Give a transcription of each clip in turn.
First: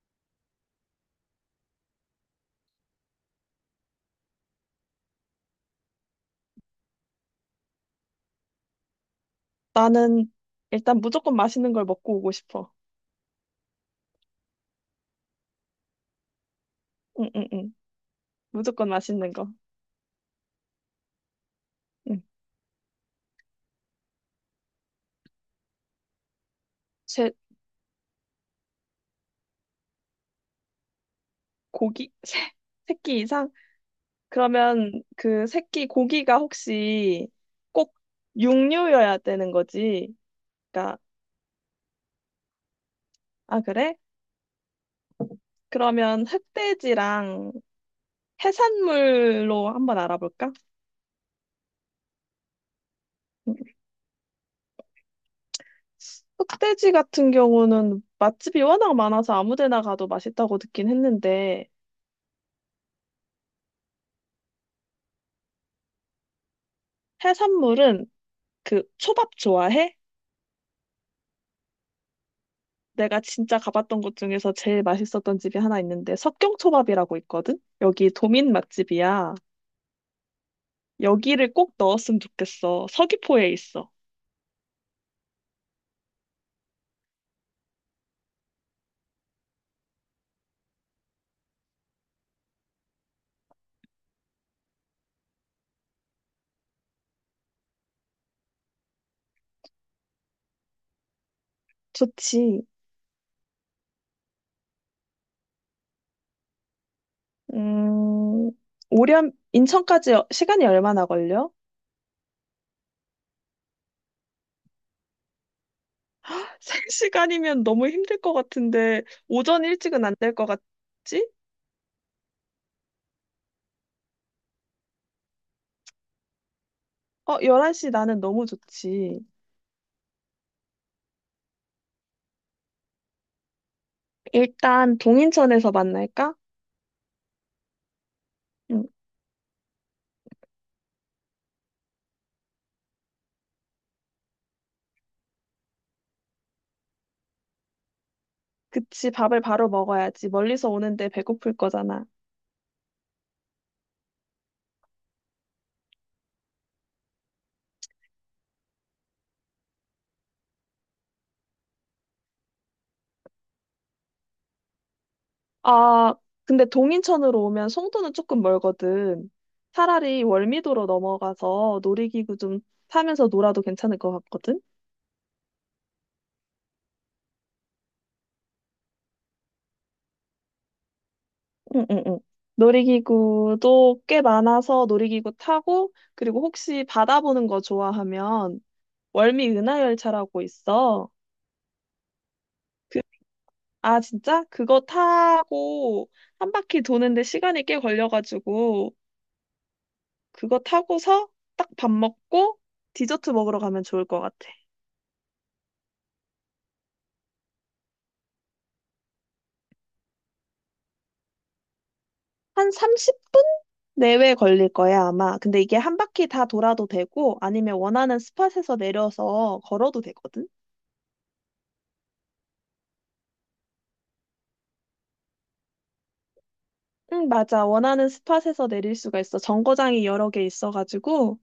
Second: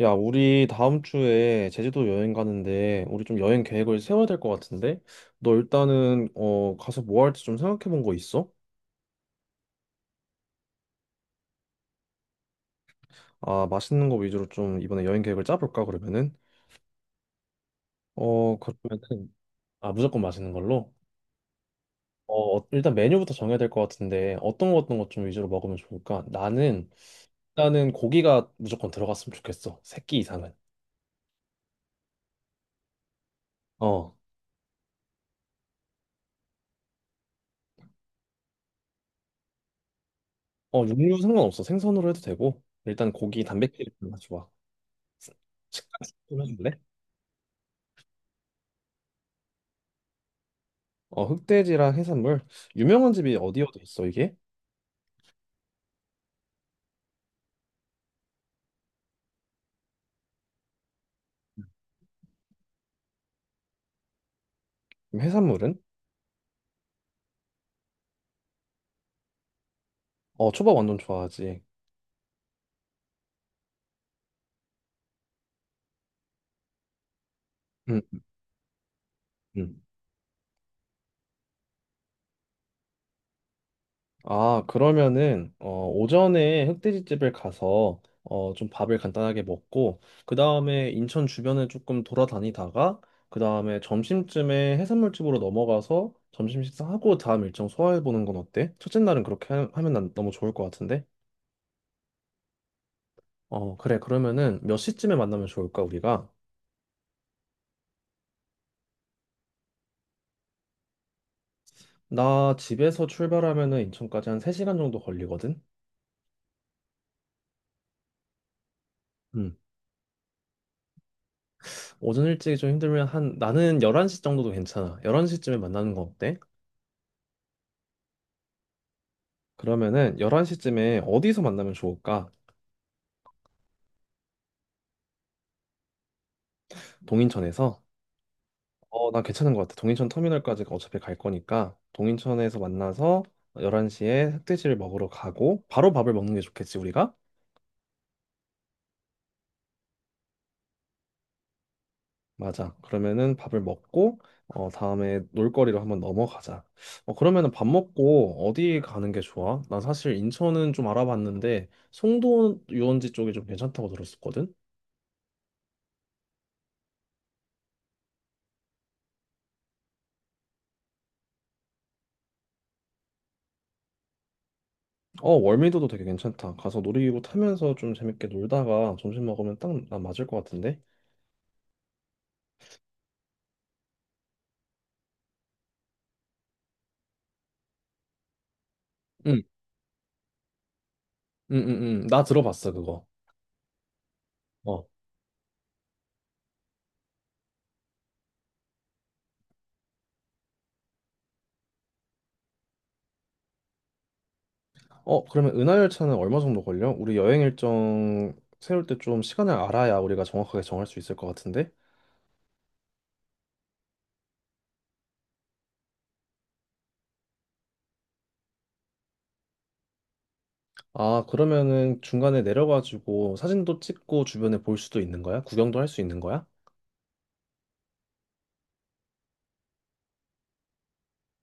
야, 우리 다음 주에 제주도 여행 가는데 우리 좀 여행 계획을 세워야 될 것 같은데 너 일단은 가서 뭐 할지 좀 생각해 본 거 있어? 나는 일단 무조건 맛있는 걸 먹고 오고 싶어. 아, 맛있는 거 위주로 좀 이번에 여행 계획을 짜볼까 그러면은. 응, 응, 응. 무조건 맛있는 그러면은. 거. 아, 무조건 맛있는 걸로. 응. 일단 메뉴부터 정해야 될 것 같은데 어떤 거 어떤 것 좀 위주로 먹으면 좋을까? 나는 제 일단은 고기가 무조건 들어갔으면 좋겠어. 새끼 이상은. 고기? 세, 새끼 이상? 어어. 그러면 그 새끼 고기가 혹시 꼭 육류여야 되는 거지? 그러니까, 육류 상관없어. 생선으로 해도 되고. 일단 고기 아, 단백질이 그래? 좋아. 식감 그러면 좀 해줄래? 흑돼지랑 해산물로 한번 알아볼까? 어, 흑돼지랑 해산물. 유명한 집이 응. 어디 어디 있어, 이게? 흑돼지 같은 경우는 맛집이 워낙 많아서 아무 데나 가도 맛있다고 듣긴 했는데, 그럼 해산물은? 해산물은 그 초밥 좋아해? 어, 초밥 완전 좋아하지. 내가 진짜 가봤던 곳 중에서 제일 맛있었던 집이 하나 있는데 석경초밥이라고 있거든? 음. 여기 도민 맛집이야. 음. 여기를 꼭 넣었으면 좋겠어. 서귀포에 있어. 아, 그러면은 오전에 흑돼지집을 가서 좀 밥을 간단하게 먹고 그다음에 인천 주변을 조금 돌아다니다가 그다음에 점심쯤에 해산물집으로 넘어가서 점심 식사하고 다음 일정 소화해 보는 건 어때? 첫째 날은 그렇게 하면 난 너무 좋을 것 같은데. 좋지. 어, 그래. 그러면은 몇 시쯤에 만나면 좋을까, 우리가? 음, 오렴, 인천까지 시간이 얼마나 걸려? 나 집에서 출발하면은 인천까지 한 3시간 정도 걸리거든? 세 시간이면 너무 힘들 것 같은데 음. 오전 일찍은 안 될 것 같지? 오전 일찍이 좀 힘들면 한, 나는 11시 정도도 괜찮아. 11시쯤에 만나는 거 어때? 어, 11시 나는 너무 좋지. 그러면은 11시쯤에 어디서 만나면 좋을까? 일단 동인천에서 만날까? 동인천에서? 응, 어, 나 괜찮은 것 같아. 동인천 터미널까지 어차피 갈 거니까 동인천에서 만나서 11시에 흑돼지를 먹으러 가고 바로 밥을 먹는 게 좋겠지, 우리가? 그치, 밥을 바로 먹어야지. 멀리서 오는데 배고플 거잖아. 맞아. 그러면은 밥을 먹고 다음에 놀거리로 한번 넘어가자. 그러면은 밥 먹고 어디 가는 게 좋아? 난 사실 인천은 좀 알아봤는데 송도 유원지 쪽이 좀 괜찮다고 들었었거든. 아, 근데 동인천으로 오면 송도는 조금 멀거든. 차라리 월미도로 넘어가서 놀이기구 좀 타면서 놀아도 괜찮을 것 같거든? 어, 월미도도 되게 괜찮다. 가서 놀이기구 타면서 좀 재밌게 놀다가 점심 먹으면 딱 나 맞을 것 같은데. 응, 응, 응. 놀이기구도 꽤 많아서 놀이기구 타고, 그리고 혹시 바다 보는 거 좋아하면 응, 월미 은하열차라고 있어. 응, 응, 응. 나 들어봤어, 그, 그거. 아, 진짜? 그거 어. 타고 한 바퀴 도는데 시간이 꽤 걸려가지고, 그거 타고서 딱 밥 먹고 디저트 먹으러 가면 좋을 것 같아. 그러면 은하열차는 얼마 정도 걸려? 우리 여행 일정 세울 때 좀 시간을 알아야 우리가 정확하게 정할 수 있을 것 같은데. 한 30분 내외 걸릴 거야, 아마. 근데 이게 한 바퀴 다 돌아도 되고, 아니면 원하는 스팟에서 내려서 걸어도 되거든? 아, 그러면은 중간에 내려가지고 사진도 찍고 주변에 볼 수도 있는 거야? 구경도 할 수 있는 거야? 응, 맞아. 원하는 스팟에서 내릴 수가 있어. 정거장이 여러 개 있어가지고.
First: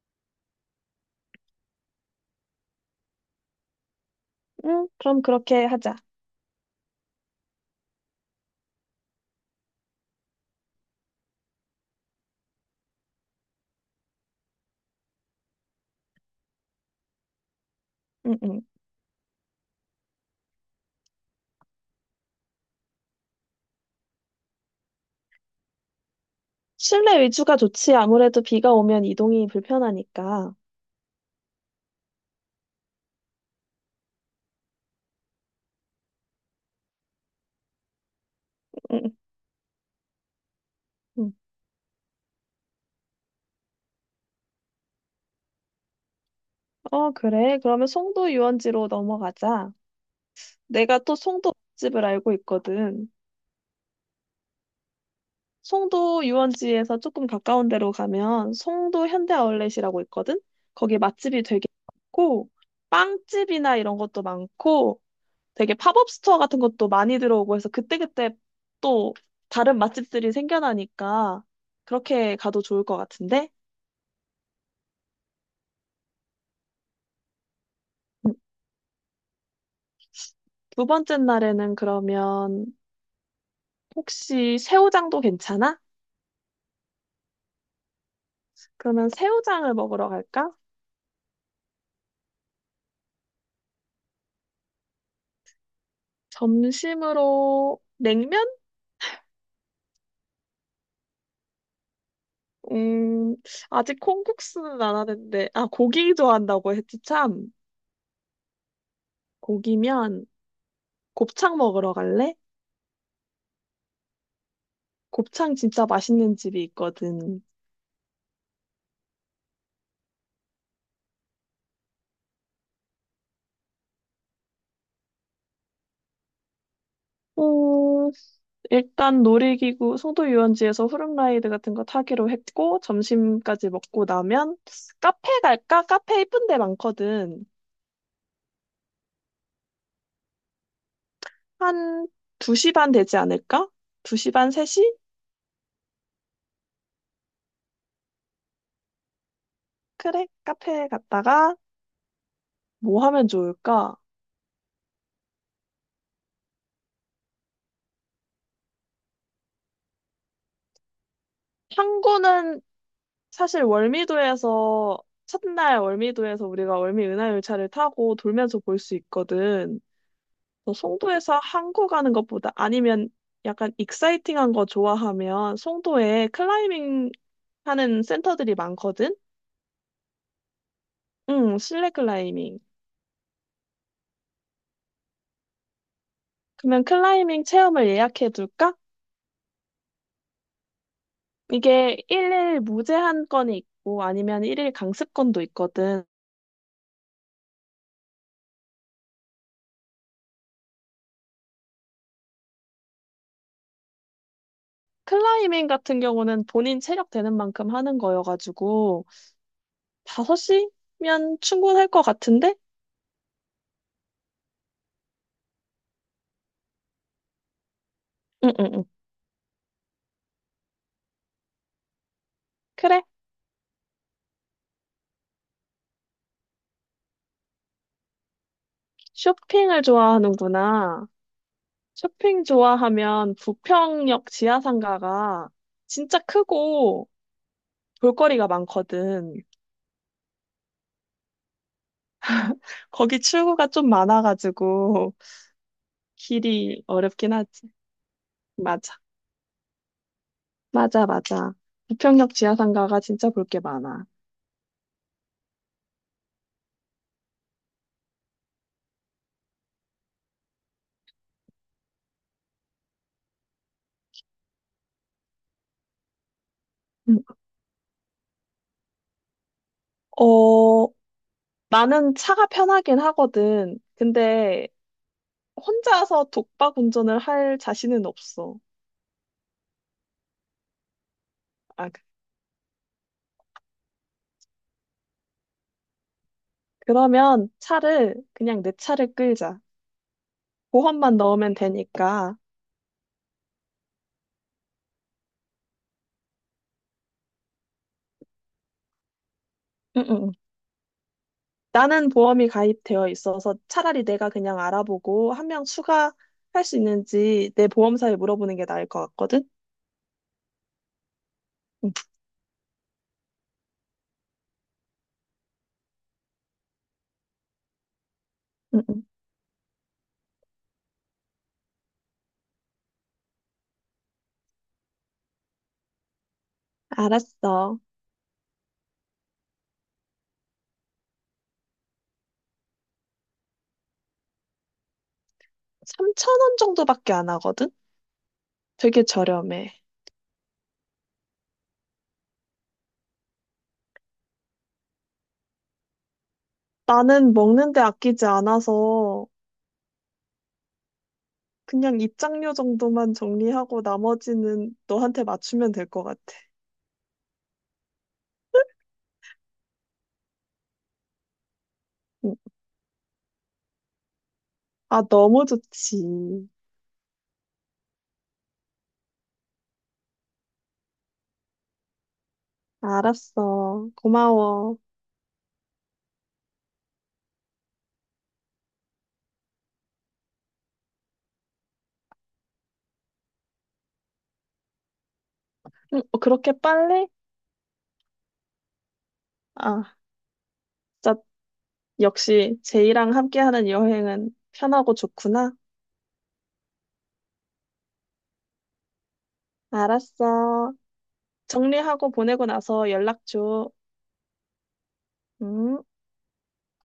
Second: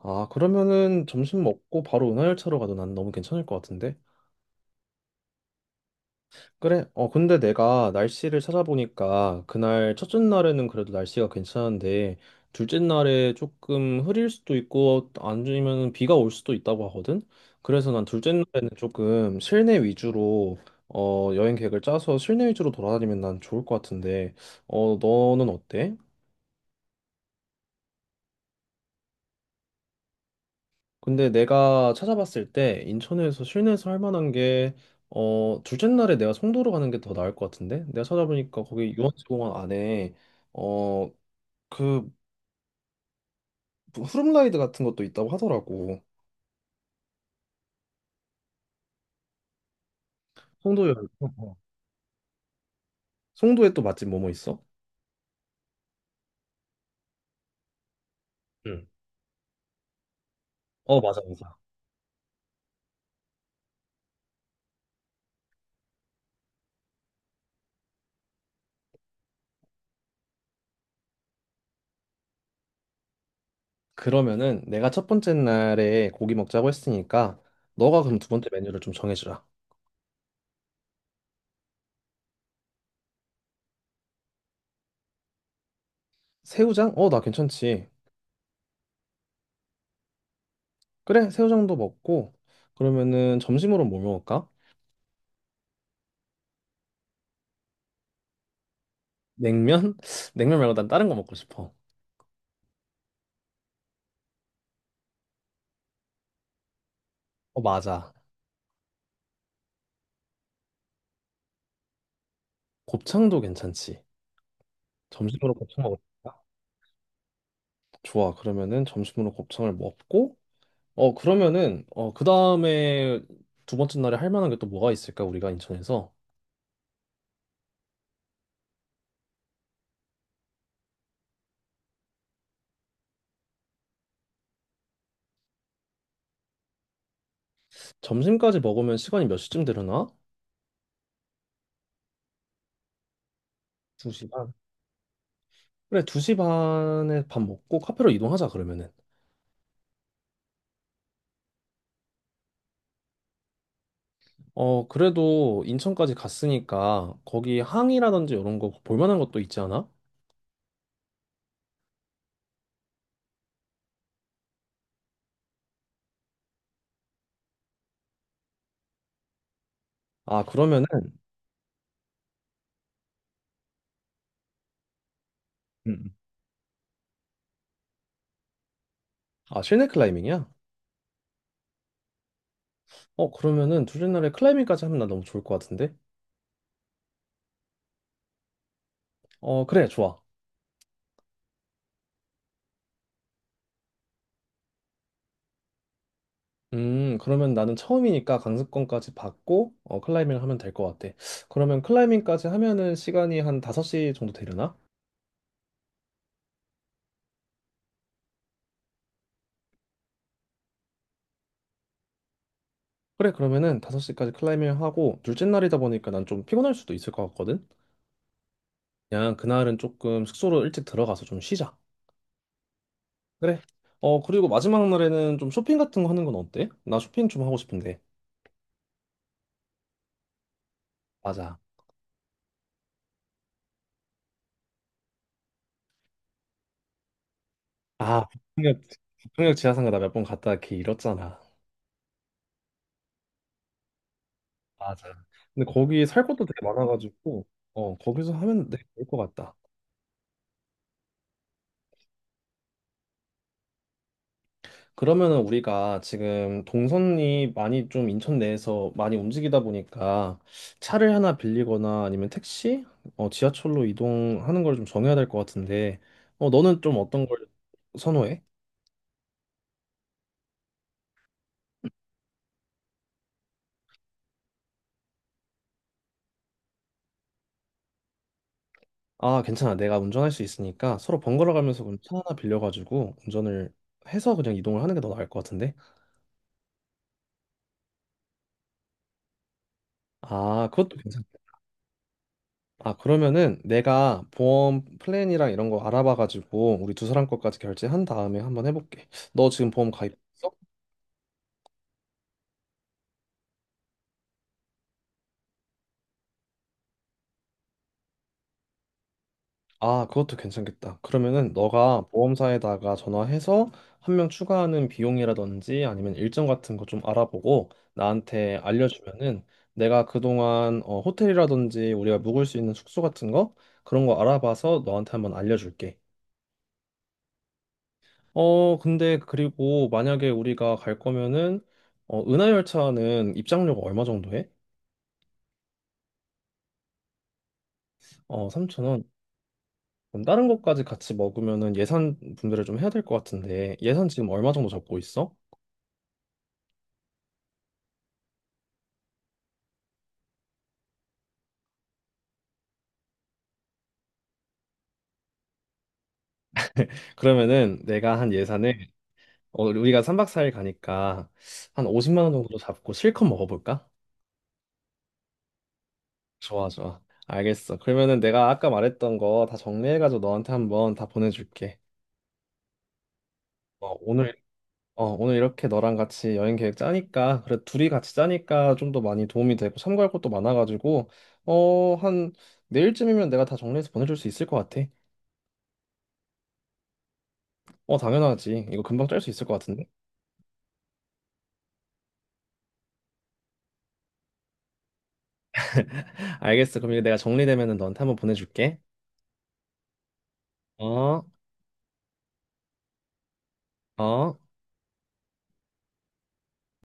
아, 그러면은 점심 먹고 바로 은하열차로 가도 난 너무 괜찮을 것 같은데? 응, 그럼 그렇게 하자. 그래. 근데 내가 날씨를 찾아보니까 그날 첫째 날에는 그래도 날씨가 괜찮은데 둘째 날에 조금 흐릴 수도 있고 아니면 비가 올 수도 있다고 하거든? 그래서 난 둘째 응, 응. 날에는 조금 실내 위주로 여행 계획을 짜서 실내 위주로 돌아다니면 난 좋을 것 같은데. 너는 어때? 실내 위주가 좋지. 아무래도 비가 오면 이동이 불편하니까. 근데 내가 찾아봤을 때 인천에서 실내에서 할 만한 게 둘째 날에 내가 송도로 가는 게 더 나을 것 같은데, 내가 찾아보니까 거기 응, 응. 유원지공원 안에 어, 응. 그 후룸라이드 같은 것도 있다고 하더라고. 어, 그래. 그러면 송도 유원지로 넘어가자. 송도에. 내가 또 송도 어. 집을 알고 있거든. 송도에 또 맛집 뭐뭐 있어? 송도 유원지에서 조금 가까운 데로 가면 응. 송도 현대 아울렛이라고 있거든? 거기 맞아, 맛집이 맞아. 되게 많고, 빵집이나 이런 것도 많고, 되게 팝업 스토어 같은 것도 많이 들어오고 해서 그때그때 또 다른 맛집들이 생겨나니까 그렇게 가도 좋을 것 같은데? 그러면은 내가 첫 번째 날에 고기 먹자고 했으니까 너가 그럼 두 음, 번째 메뉴를 좀 정해주라. 두 번째 날에는 그러면 혹시 새우장도 괜찮아? 새우장? 나 괜찮지. 그러면 새우장을 먹으러 갈까? 그래, 새우장도 먹고 그러면은 점심으로 뭐 먹을까? 점심으로 냉면? 냉면? 냉면 말고 난 다른 거 먹고 싶어. 음, 아직 콩국수는 안 하는데, 아, 고기 좋아한다고 했지, 참. 어, 맞아. 고기면 곱창 먹으러 갈래? 곱창도 괜찮지. 점심으로 곱창 곱창 진짜 맛있는 먹을까? 집이 있거든. 좋아. 그러면은 점심으로 곱창을 먹고, 그러면은, 그 다음에 두 번째 날에 할 만한 게 또 뭐가 있을까, 우리가 인천에서? 어, 일단 놀이기구, 송도 유원지에서 후룸라이드 같은 거 타기로 했고, 점심까지 먹고 나면 카페 갈까? 카페 이쁜 데 많거든. 점심까지 먹으면 시간이 몇 시쯤 되려나? 한 2시 반 되지 않을까? 2시 2시 반, 반. 3시? 그래, 2시 반에 밥 먹고 카페로 이동하자, 그러면은. 그래, 카페 갔다가 뭐 하면 좋을까? 어, 그래도 인천까지 갔으니까 거기 항이라든지 이런 거 볼 만한 것도 있지 않아? 탐구는 사실 월미도에서 첫날 월미도에서 우리가 월미 은하열차를 타고 돌면서 볼 수 있거든. 아, 너 그러면은. 송도에서 항구 가는 것보다 아니면 약간 익사이팅한 거 좋아하면 음. 송도에 클라이밍 하는 센터들이 많거든. 아, 실내 클라이밍이야? 응, 실내 클라이밍. 그러면은 둘째 날에 클라이밍까지 하면 나 너무 좋을 것 같은데? 그러면 클라이밍 체험을 예약해 둘까? 어, 그래, 좋아. 이게 일일 무제한 건이 있고 아니면 일일 강습권도 있거든. 그러면 나는 처음이니까 강습권까지 받고, 클라이밍을 하면 될 것 같아. 그러면 클라이밍까지 하면은 시간이 한 5시 정도 되려나? 클라이밍 같은 경우는 본인 체력 되는 만큼 하는 거여가지고 5시면 충분할 것 같은데? 그래, 그러면은 5시까지 클라이밍 하고, 둘째 날이다 보니까 난 좀 피곤할 수도 있을 것 같거든? 응응응. 그냥 그날은 조금 숙소로 일찍 들어가서 좀 쉬자. 그래. 그래. 그리고 마지막 날에는 좀 쇼핑 같은 거 하는 건 어때? 나 쇼핑 좀 하고 싶은데. 쇼핑을 좋아하는구나. 맞아. 쇼핑 좋아하면 부평역 지하상가가 진짜 크고 아, 볼거리가 많거든. 북풍역 지하상가 나 몇 번 갔다 걔 잃었잖아. 거기 출구가 좀 맞아. 많아가지고 근데 거기 살 것도 되게 길이 어렵긴 많아가지고, 하지. 거기서 하면 되게 맞아. 좋을 것 같다. 맞아, 맞아. 부평역 지하상가가 진짜 볼 게 많아. 그러면은 우리가 지금 동선이 많이 좀 인천 내에서 많이 움직이다 보니까 차를 하나 빌리거나 아니면 택시, 지하철로 이동하는 걸 좀 정해야 될 것 같은데, 너는 좀 음. 어떤 걸 선호해? 어, 나는 차가 편하긴 하거든. 근데 혼자서 독박 운전을 할 자신은 없어. 아, 괜찮아. 내가 운전할 수 있으니까 서로 번갈아 가면서 아, 그럼 차 하나 빌려가지고 운전을 해서 그냥 이동을 하는 게 더 나을 것 같은데? 그러면 차를 그냥 내 차를 끌자. 아, 그것도 보험만 괜찮아. 넣으면 되니까. 아, 그러면은 내가 보험 플랜이랑 이런 거 알아봐가지고 우리 두 사람 것까지 결제한 다음에 한번 해볼게. 너 지금 보험 응, 응, 응. 가입했어? 나는 보험이 가입되어 있어서 차라리 내가 그냥 알아보고 한 명 추가할 수 있는지 내 보험사에 물어보는 게 나을 것 같거든? 아, 그것도 괜찮겠다. 그러면은 응, 너가 보험사에다가 전화해서 한 명 추가하는 비용이라든지 아니면 일정 같은 거 좀 알아보고 나한테 응, 응. 알려주면은 내가 그동안 호텔이라든지 우리가 묵을 수 있는 숙소 같은 거 그런 거 알아봐서 너한테 한번 알려줄게. 알았어. 근데 그리고 만약에 우리가 갈 거면은 은하열차는 입장료가 얼마 정도 해? 3,000원 정도밖에 안 하거든? 어, 3천 되게 원. 저렴해. 그럼 다른 것까지 같이 먹으면은 예산 분배를 좀 해야 될 것 같은데 예산 지금 얼마 정도 잡고 있어? 나는 먹는데 아끼지 않아서 그냥 입장료 정도만 정리하고 나머지는 너한테 맞추면 될 것 같아. 그러면은 내가 한 예산을 우리가 3박 4일 가니까 한 50만 원 응. 정도로 잡고 실컷 먹어볼까? 아, 너무 좋지. 좋아, 좋아. 알겠어. 그러면은 내가 아까 말했던 거 다 정리해가지고 너한테 한번 다 보내줄게. 알았어. 어, 오늘 고마워. 오늘 이렇게 너랑 같이 여행 계획 짜니까, 그래, 둘이 같이 짜니까 좀 더 많이 도움이 되고, 참고할 것도 많아가지고, 어, 한, 내일쯤이면 내가 다 정리해서 보내줄 수 있을 것 같아. 어, 그렇게 빨리? 어, 당연하지. 이거 금방 짤 수 있을 것 같은데. 아, 진짜 역시 제이랑 함께하는 여행은 편하고 좋구나. 알겠어. 그럼 이거 내가 정리되면은 너한테 한번 보내줄게. 알았어. 어, 정리하고 보내고 나서 연락 줘. 어. 음.